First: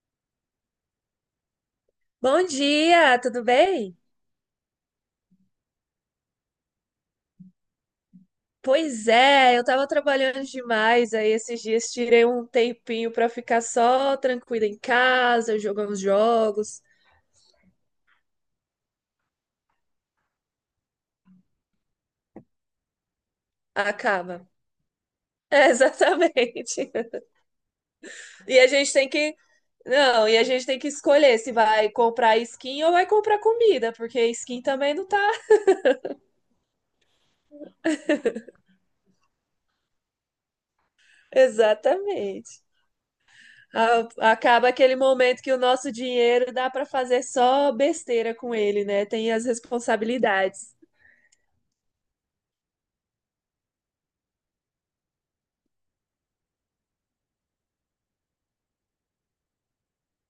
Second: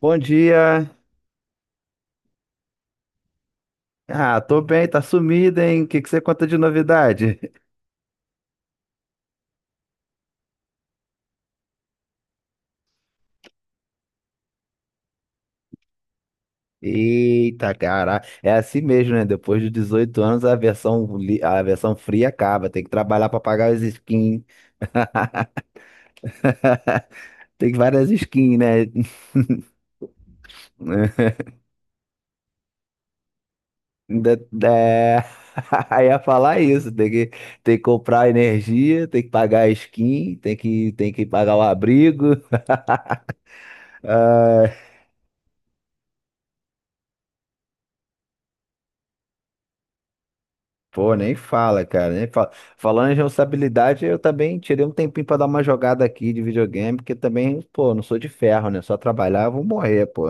Bom dia. Bom dia, tudo bem? Ah, tô bem, tá sumido, hein? O que que você conta de novidade? Pois é, eu tava trabalhando demais aí esses dias, tirei um tempinho pra ficar só tranquila em casa, jogar uns jogos. Eita, cara, é assim mesmo, né? Depois de 18 anos, a versão, a versão fria acaba. Tem que trabalhar pra pagar as skins. Acaba. É, exatamente. Tem várias skins, E a né? gente tem que, não, e a gente tem que escolher se vai comprar skin ou vai comprar comida, porque Ainda- skin também não tá. É... Aí ia falar isso. Tem que comprar energia, tem que pagar a skin, tem que pagar o abrigo. Exatamente. Acaba aquele momento que o nosso dinheiro dá pra fazer só besteira com ele, né? Tem as responsabilidades. Pô, nem fala, cara, nem fala. Falando em responsabilidade, eu também tirei um tempinho pra dar uma jogada aqui de videogame, porque também, pô, não sou de ferro, né? Só trabalhar, eu vou morrer, pô.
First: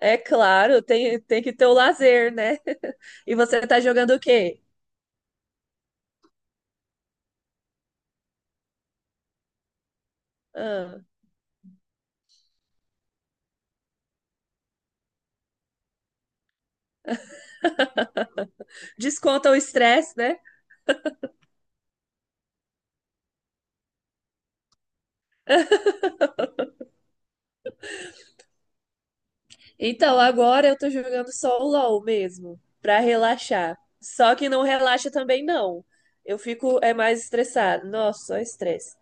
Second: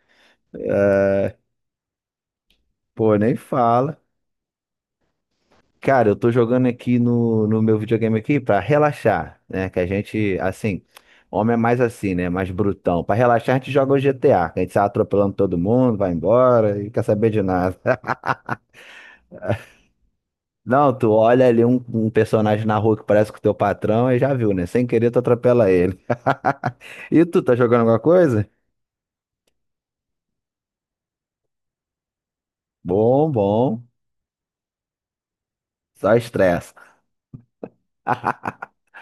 É claro, tem que ter o lazer, né? Pô, nem E você tá fala. jogando o quê? Cara, eu tô jogando aqui no meu videogame aqui pra relaxar, né? Que a gente, assim, Ah, homem é mais assim, né? Mais brutão. Pra relaxar, a gente joga o GTA, que a gente sai atropelando todo mundo, vai embora e quer saber de nada. desconta o estresse, né? Não, tu olha ali um personagem na rua que parece com o teu patrão e já viu, né? Sem querer, tu atropela ele. E tu, tá jogando alguma coisa? Então, agora eu tô jogando só o LoL mesmo, pra Bom, relaxar. bom. Só que não relaxa também, não. Só Eu estressa. fico é mais estressado. Nossa, só estresse.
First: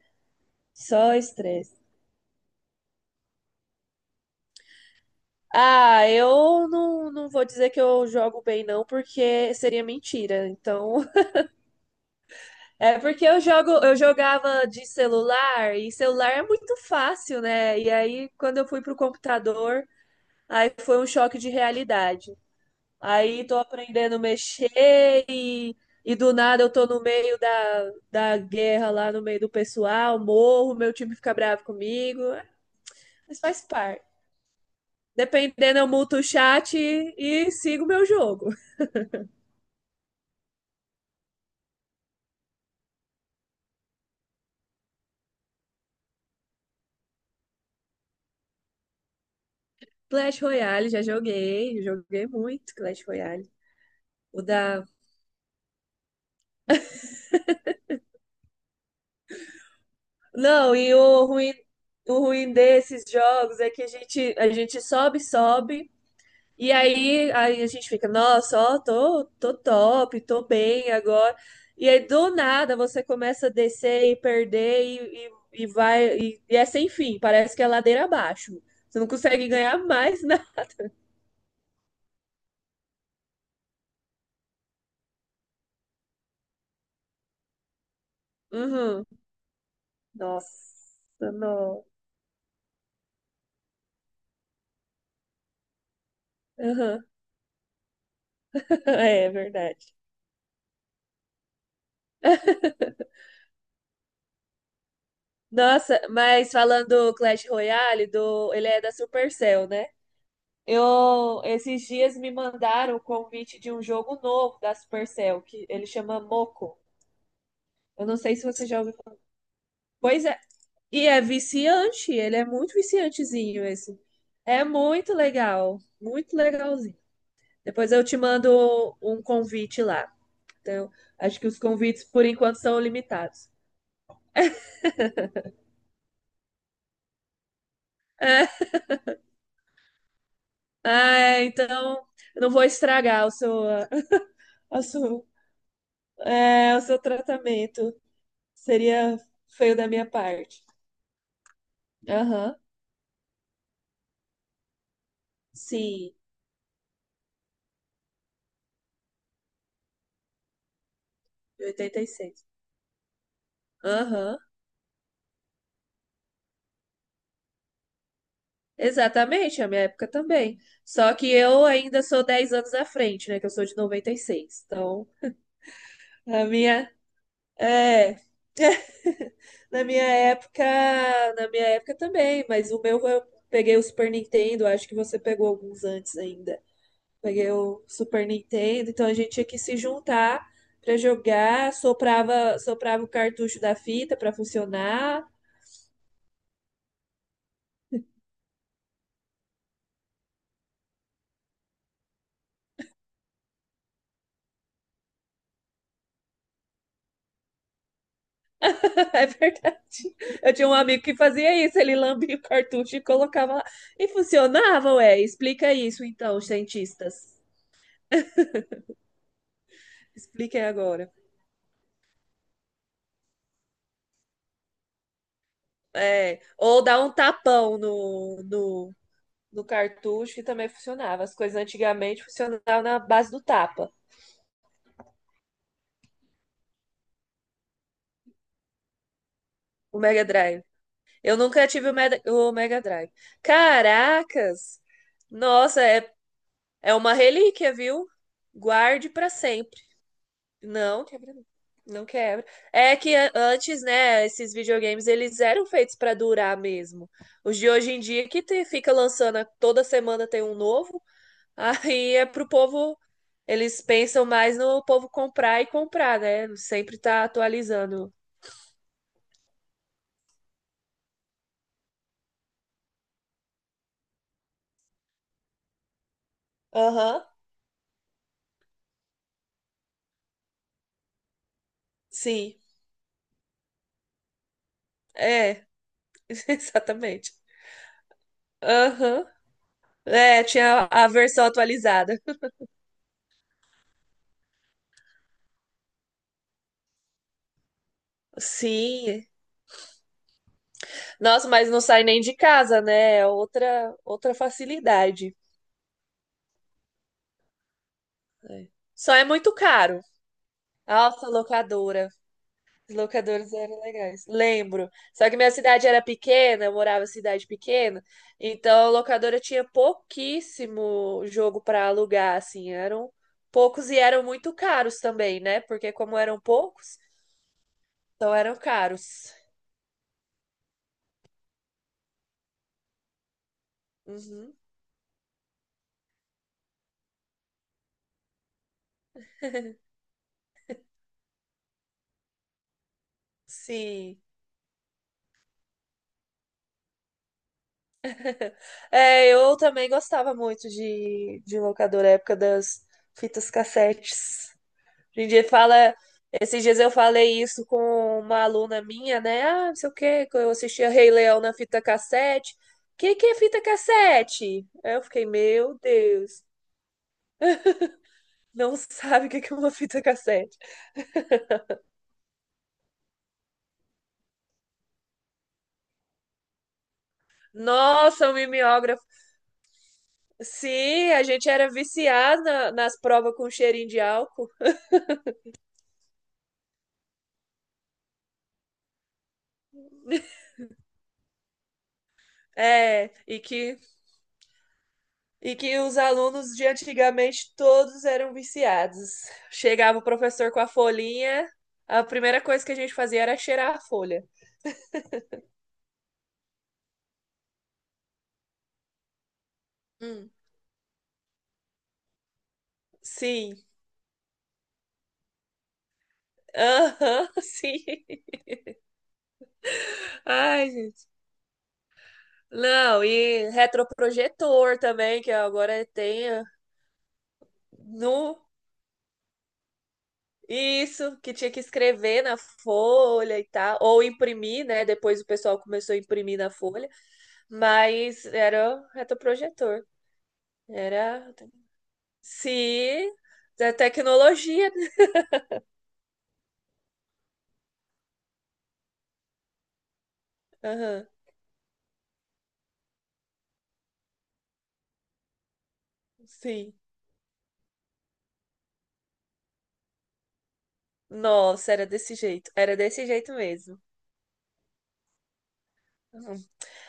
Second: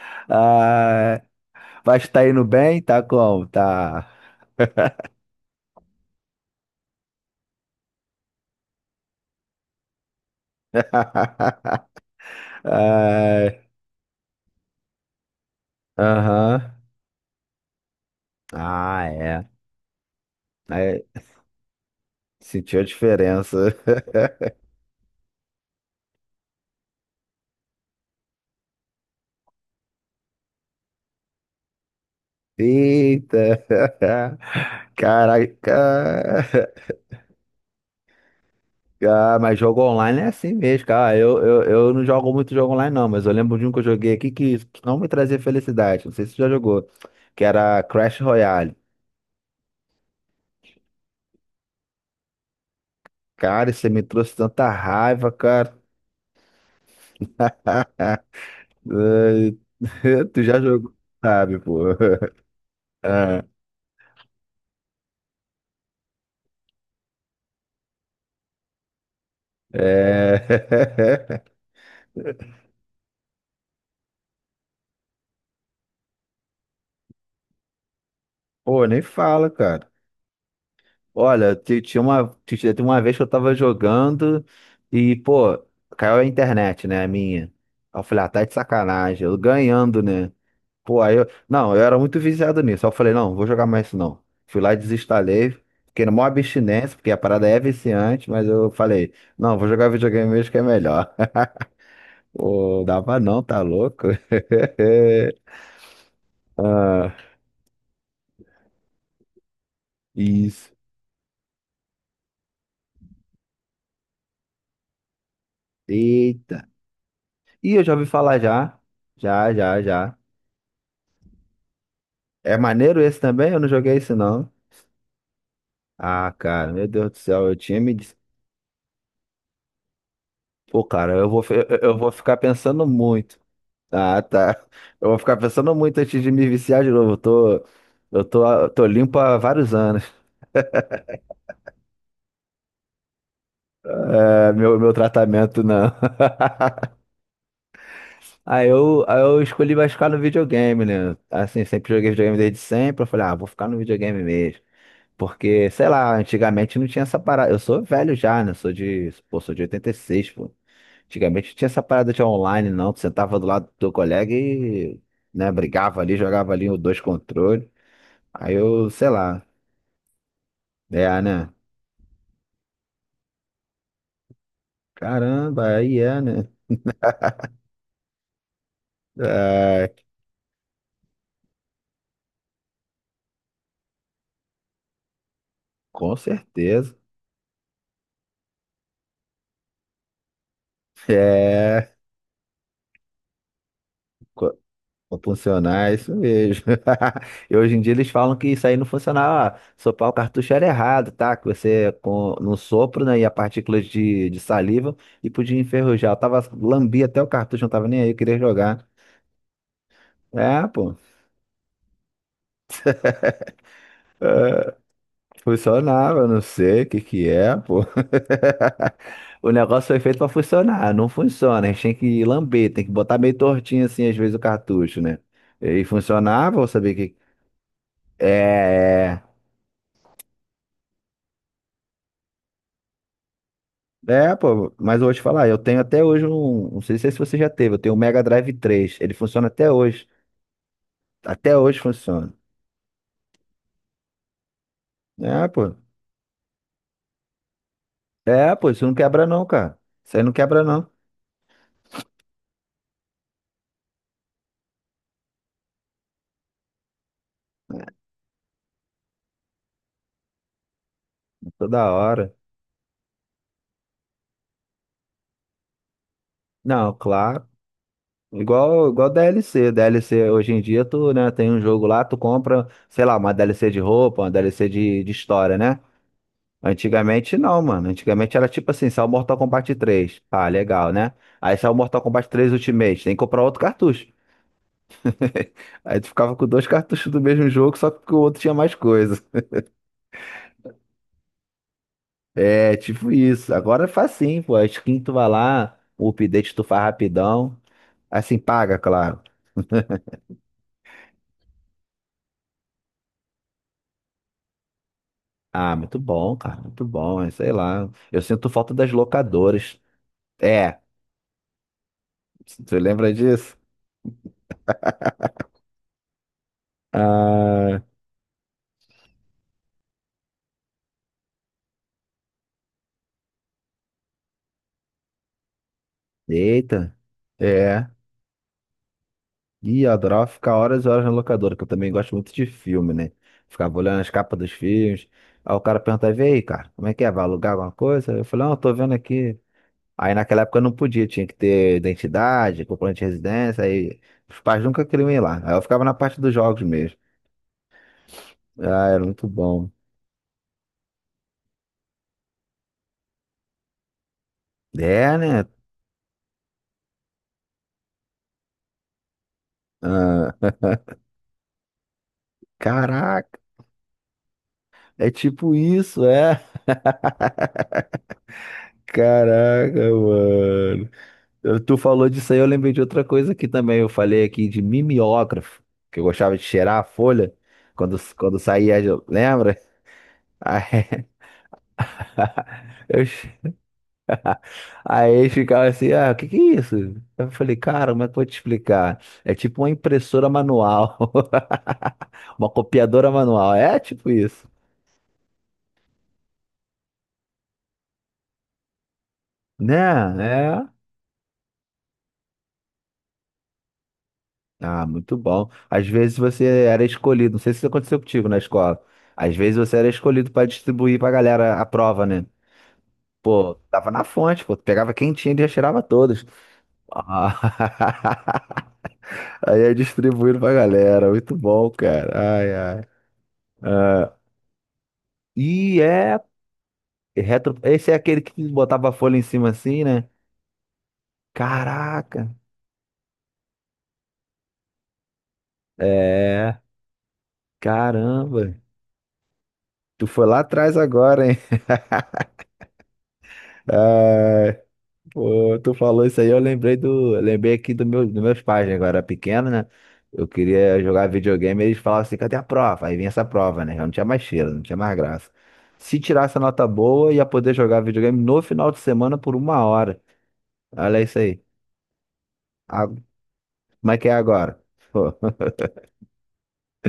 Só Ah, estresse. mas tá indo bem? Tá como? Tá. Ah, eu não, não vou dizer que eu jogo bem, não, porque seria mentira. Então, é porque Ah, eu jogava de celular e celular é aham. muito fácil, né? E aí quando eu fui pro Ah, é. computador, aí foi Aí, um choque de realidade. sentiu a Aí tô diferença. aprendendo a mexer e do nada eu tô no meio da guerra lá no meio do pessoal, morro, meu time fica bravo comigo. É, mas Eita. faz parte. Caraca. Dependendo, eu muto o chat e sigo meu jogo. Ah, mas jogo online é assim mesmo, cara. Ah, eu não jogo muito jogo online, não, mas eu lembro de um que eu joguei aqui que não me trazia felicidade. Não sei se você já jogou. Que era Crash Royale. Clash Royale, já joguei, joguei muito Clash Royale. Cara, você me trouxe O tanta da raiva, cara. Ai, Tu já Não, jogou, sabe, pô. o ruim desses Ah, jogos é que a gente sobe, sobe, aí a gente fica, nossa, ó, tô top, tô bem agora. É... E aí, do nada, você começa a descer e perder. E é sem fim, parece que é ladeira abaixo. Pô, Você nem não consegue fala, ganhar cara. mais, né? Olha, tinha uma vez que eu tava jogando e, pô, caiu a internet, né, a minha. Aí eu falei, ah, tá de Uhum. sacanagem. Eu ganhando, né? Pô, aí eu. Nossa, Não, eu não. era muito viciado nisso. Aí eu falei, não, vou jogar mais isso não. Fui lá e desinstalei. Fiquei na maior abstinência, Uhum. porque a parada é viciante, mas eu falei, É, é não, vou verdade. jogar videogame mesmo que é melhor. Pô, dava não, tá louco? Nossa, mas falando do Clash Royale, ele é da Supercell, né? Isso. Eu, esses dias me mandaram o convite de um jogo novo da Supercell, que ele chama Eita. Moco. Ih, eu já ouvi Eu não sei falar se você já. já ouviu. Já, já, já. Pois é, e é viciante, ele é É muito maneiro esse também? Eu viciantezinho não joguei esse. esse não. É muito legal, Ah, muito cara, meu legalzinho. Deus do céu, eu tinha Depois me eu disse. te mando um convite lá. Pô, Então, cara, eu acho vou, que fi- os eu eu convites vou por ficar enquanto são pensando muito. limitados. Ah, tá. Eu vou ficar pensando muito antes de me viciar de novo. Tô limpo há vários anos. Ah, então, eu não vou estragar o seu, É, meu, a meu sua- tratamento não. é, o seu tratamento. Aí eu, Seria aí eu escolhi feio da mais minha ficar no parte. videogame, né? Assim, sempre joguei videogame Aham. desde sempre. Eu falei, ah, vou ficar no videogame mesmo. Porque, sei Sim, lá, antigamente não tinha essa parada. Eu sou velho já, né? Sou de 86, pô. Antigamente não tinha de essa oitenta e parada de seis. online, não. Tu sentava do lado do teu colega Aham, e, né, brigava ali, jogava ali os dois controles. Aí eu, sei lá, exatamente, a minha época também. Só é, que né? eu ainda sou 10 anos à frente, né? Que eu sou de 96. Então, Caramba, aí é, na né? minha. É, na É, minha época, na minha época também, mas o meu eu peguei o Super Nintendo, acho que você pegou alguns com antes ainda. certeza. Peguei o Super Nintendo, então a gente tinha que se juntar pra jogar, É, soprava, soprava o cartucho da fita pra co- funcionar. funcionar, é isso mesmo. E hoje em dia eles falam que isso aí não funcionava. Ah, sopar o cartucho era errado, tá? Que você, com, no sopro, né, ia partículas de saliva e podia enferrujar. Eu tava, lambi até o cartucho, não tava nem aí, eu queria jogar. É verdade. Eu É, tinha um pô, amigo que fazia isso, ele lambia o cartucho e colocava lá. E funcionava, ué. Explica isso funcionava, eu então, não os sei o que que cientistas. é, pô. O negócio foi feito pra Expliquem funcionar, não agora. funciona. A gente tem que lamber, tem que botar meio tortinho assim, às vezes, o cartucho, né? E É, funcionava, eu ou sabia dar um que. tapão É, no cartucho, que também funcionava. As coisas antigamente funcionavam na base do tapa. é, pô, mas eu vou te falar, eu tenho até hoje um. Não sei se você já teve, eu tenho um Mega Drive 3. Ele funciona até O hoje. Mega Drive. Eu Até nunca hoje tive funciona. o Mega Drive. Caracas! É, pô. Nossa, é, é uma relíquia, viu? É, pô, isso não Guarde quebra para não, cara. sempre. Isso aí não quebra não. Não, quebra não. Não quebra. É que antes, né, esses videogames eles eram feitos pra durar mesmo. Os de hoje em dia que fica lançando toda semana tem um novo, Toda aí é hora. pro povo, eles pensam mais no povo comprar e comprar, né? Não, Sempre tá claro. atualizando. Igual DLC. DLC hoje em dia, tu, né, tem um jogo lá, tu compra, sei lá, uma DLC de roupa, uma DLC de história, né? Aham, Antigamente não, mano. Antigamente era tipo assim, saiu Mortal Kombat 3. Ah, legal, né? Aí saiu Mortal Kombat 3 sim. Ultimate, tem que comprar outro cartucho. É, Aí tu ficava com dois cartuchos do exatamente. mesmo jogo, só que o outro tinha mais coisa. Aham. É, tinha a versão atualizada. É, tipo isso. Agora é facinho, pô. A skin tu vai lá, o update tu faz rapidão. Assim, paga, claro. Sim. Nossa, mas não sai nem de casa, né? É outra outra facilidade. Ah, muito bom, cara, muito bom, mas sei lá. Eu sinto É. falta das Só é muito locadoras. caro. É, Nossa, locadora. você Os lembra locadores disso? eram legais. Lembro. Só que minha cidade era pequena, eu morava em cidade Ah, pequena, então a locadora tinha pouquíssimo jogo para alugar, assim, eram poucos e eram muito caros também, né? Porque como eram eita, poucos, é. então eram caros. Ih, eu adorava ficar horas e horas na locadora, que eu também gosto muito de filme, né? Ficava olhando as capas dos Uhum. filmes. Aí o cara perguntava, e aí, cara, como é que é? Vai alugar alguma coisa? Eu falei, não, eu tô vendo aqui. Aí naquela época eu não podia, tinha que ter identidade, comprovante de residência, aí Sim. os pais nunca queriam ir lá. Aí eu ficava na parte dos jogos mesmo. Ah, era muito É, eu bom. também gostava muito de locadora, época das fitas cassetes. É, A gente né? fala. Esses dias eu falei isso com uma aluna minha, né? Ah, não sei o quê, que eu Ah, assistia Rei Leão na fita cassete. O que que caraca, é fita cassete? Aí eu é fiquei, tipo meu isso, é? Deus, não sabe o que que é uma Caraca, fita cassete. mano. Tu falou disso aí, eu lembrei de outra coisa aqui também. Eu falei aqui de mimeógrafo, que eu gostava de cheirar a folha quando, Nossa, o quando saía, mimeógrafo. lembra? Aí, Sim, a gente era viciado nas eu, che- provas com cheirinho de álcool. aí eles ficavam assim, ah, o que que é isso? Eu falei, cara, como é que eu vou te explicar? É tipo uma impressora manual, uma copiadora É, e manual, é que tipo isso, E que os alunos de antigamente todos eram viciados. né? Chegava o professor com a É. folhinha, a primeira coisa que a gente fazia era cheirar a folha. Ah, muito bom. Às vezes você era escolhido, não sei se isso aconteceu contigo na escola. Às vezes você era escolhido Hum. para distribuir pra galera a prova, né? Pô, Sim. tava na fonte, pô, tu pegava quem tinha e já tirava todos. Aham, Ah, sim. Aí é distribuindo pra Ai, gente. galera, muito bom, cara. Ai, ai. Não, e Ah, retroprojetor também, que e agora é tem ah, retro, esse é aquele no que botava a folha em cima assim, né? isso, que tinha que escrever Caraca. na folha e tal, ou imprimir, né? Depois o pessoal começou a imprimir na É, folha, mas caramba. era retroprojetor. Tu foi lá atrás agora, Era hein? Sim, da Ah, tecnologia, né? pô, tu falou isso aí, eu lembrei aqui dos meus pais, né? Quando eu era pequeno, né? Eu queria Aham, jogar videogame, eles falavam assim, cadê a prova? Aí vinha essa prova, né? Eu não tinha mais cheiro, não tinha mais graça. Se tirasse a nota sim. boa, ia poder jogar videogame no final de semana por uma hora. Olha isso aí. Nossa, era desse jeito. Era A- desse jeito mesmo. Como é que é agora? Pô, Uhum.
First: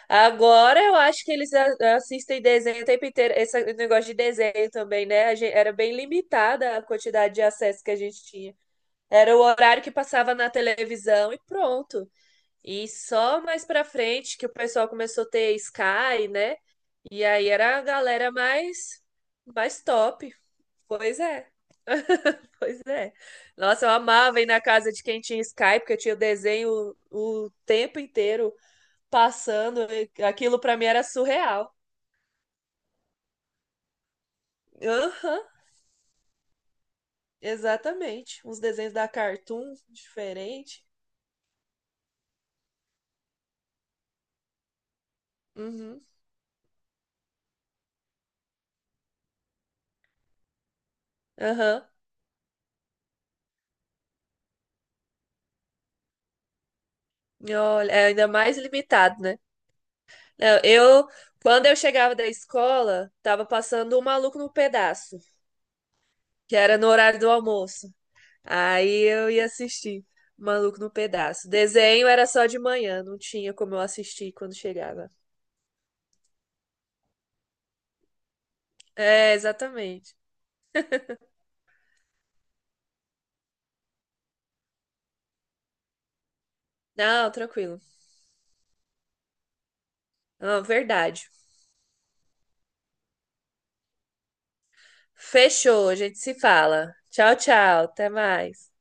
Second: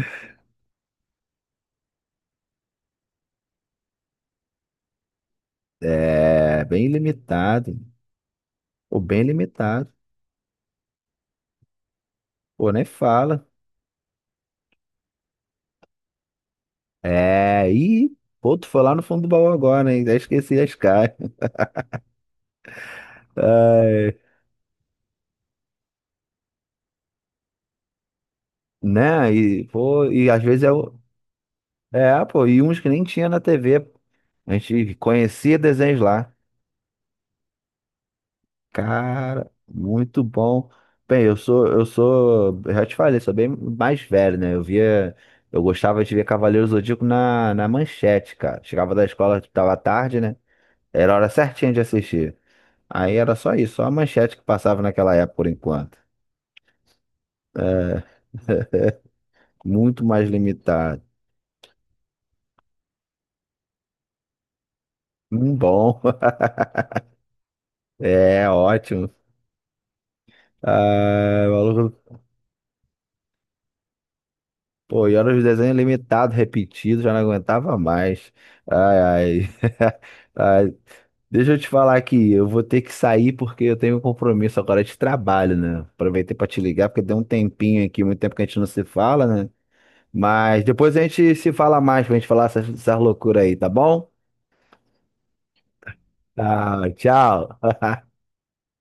Agora eu acho que eles assistem desenho o tempo inteiro. Esse negócio de desenho também, né? A gente, era bem é limitada a bem quantidade de limitado. acesso que a gente tinha. Pô, bem Era o horário que limitado. passava na televisão e pronto. Pô, nem E só fala. mais pra frente que o pessoal começou a ter Sky, né? E aí É, era a e, galera pô, tu foi lá no mais, fundo do baú mais agora, hein? Já top. esqueci as caras. Pois é. Pois é. Nossa, eu amava ir na casa de quem tinha Skype, porque tinha o desenho o tempo inteiro Né? E, passando. pô, E e às aquilo vezes pra mim era surreal. é, pô, e uns que nem tinha na TV. A gente Aham, conhecia desenhos lá. exatamente. Uns desenhos da Cara, Cartoon muito bom. diferente. Bem, eu já te falei, sou bem mais velho, né? Eu Uhum, gostava de ver Cavaleiro Zodíaco na manchete, cara. Chegava da escola, tava tarde, né? Era a hora certinha de aham. assistir. Aí era só isso, só a manchete que passava naquela época por enquanto. E olha, é ainda mais limitado, né? Muito mais Não, limitado. eu, quando eu chegava da escola, tava passando o Maluco no Pedaço, Bom. que era no horário do almoço. É, Aí ótimo. eu ia assistir Maluco no Ai, Pedaço. Desenho maluco. era só de manhã, não tinha como eu assistir quando Pô, chegava. e olha os desenhos limitados, repetidos, já não aguentava mais. Ai, É, ai. exatamente. Ai, deixa eu te falar aqui, eu vou ter que sair porque eu tenho um compromisso agora de trabalho, né? Aproveitei pra te ligar porque deu um Não, tranquilo. tempinho aqui, muito tempo que a gente não se fala, né? Mas Não, depois a verdade. gente se fala mais pra gente falar essas loucuras aí, tá bom? Fechou, a gente se Tá, fala. Tchau, tchau. tchau, até mais.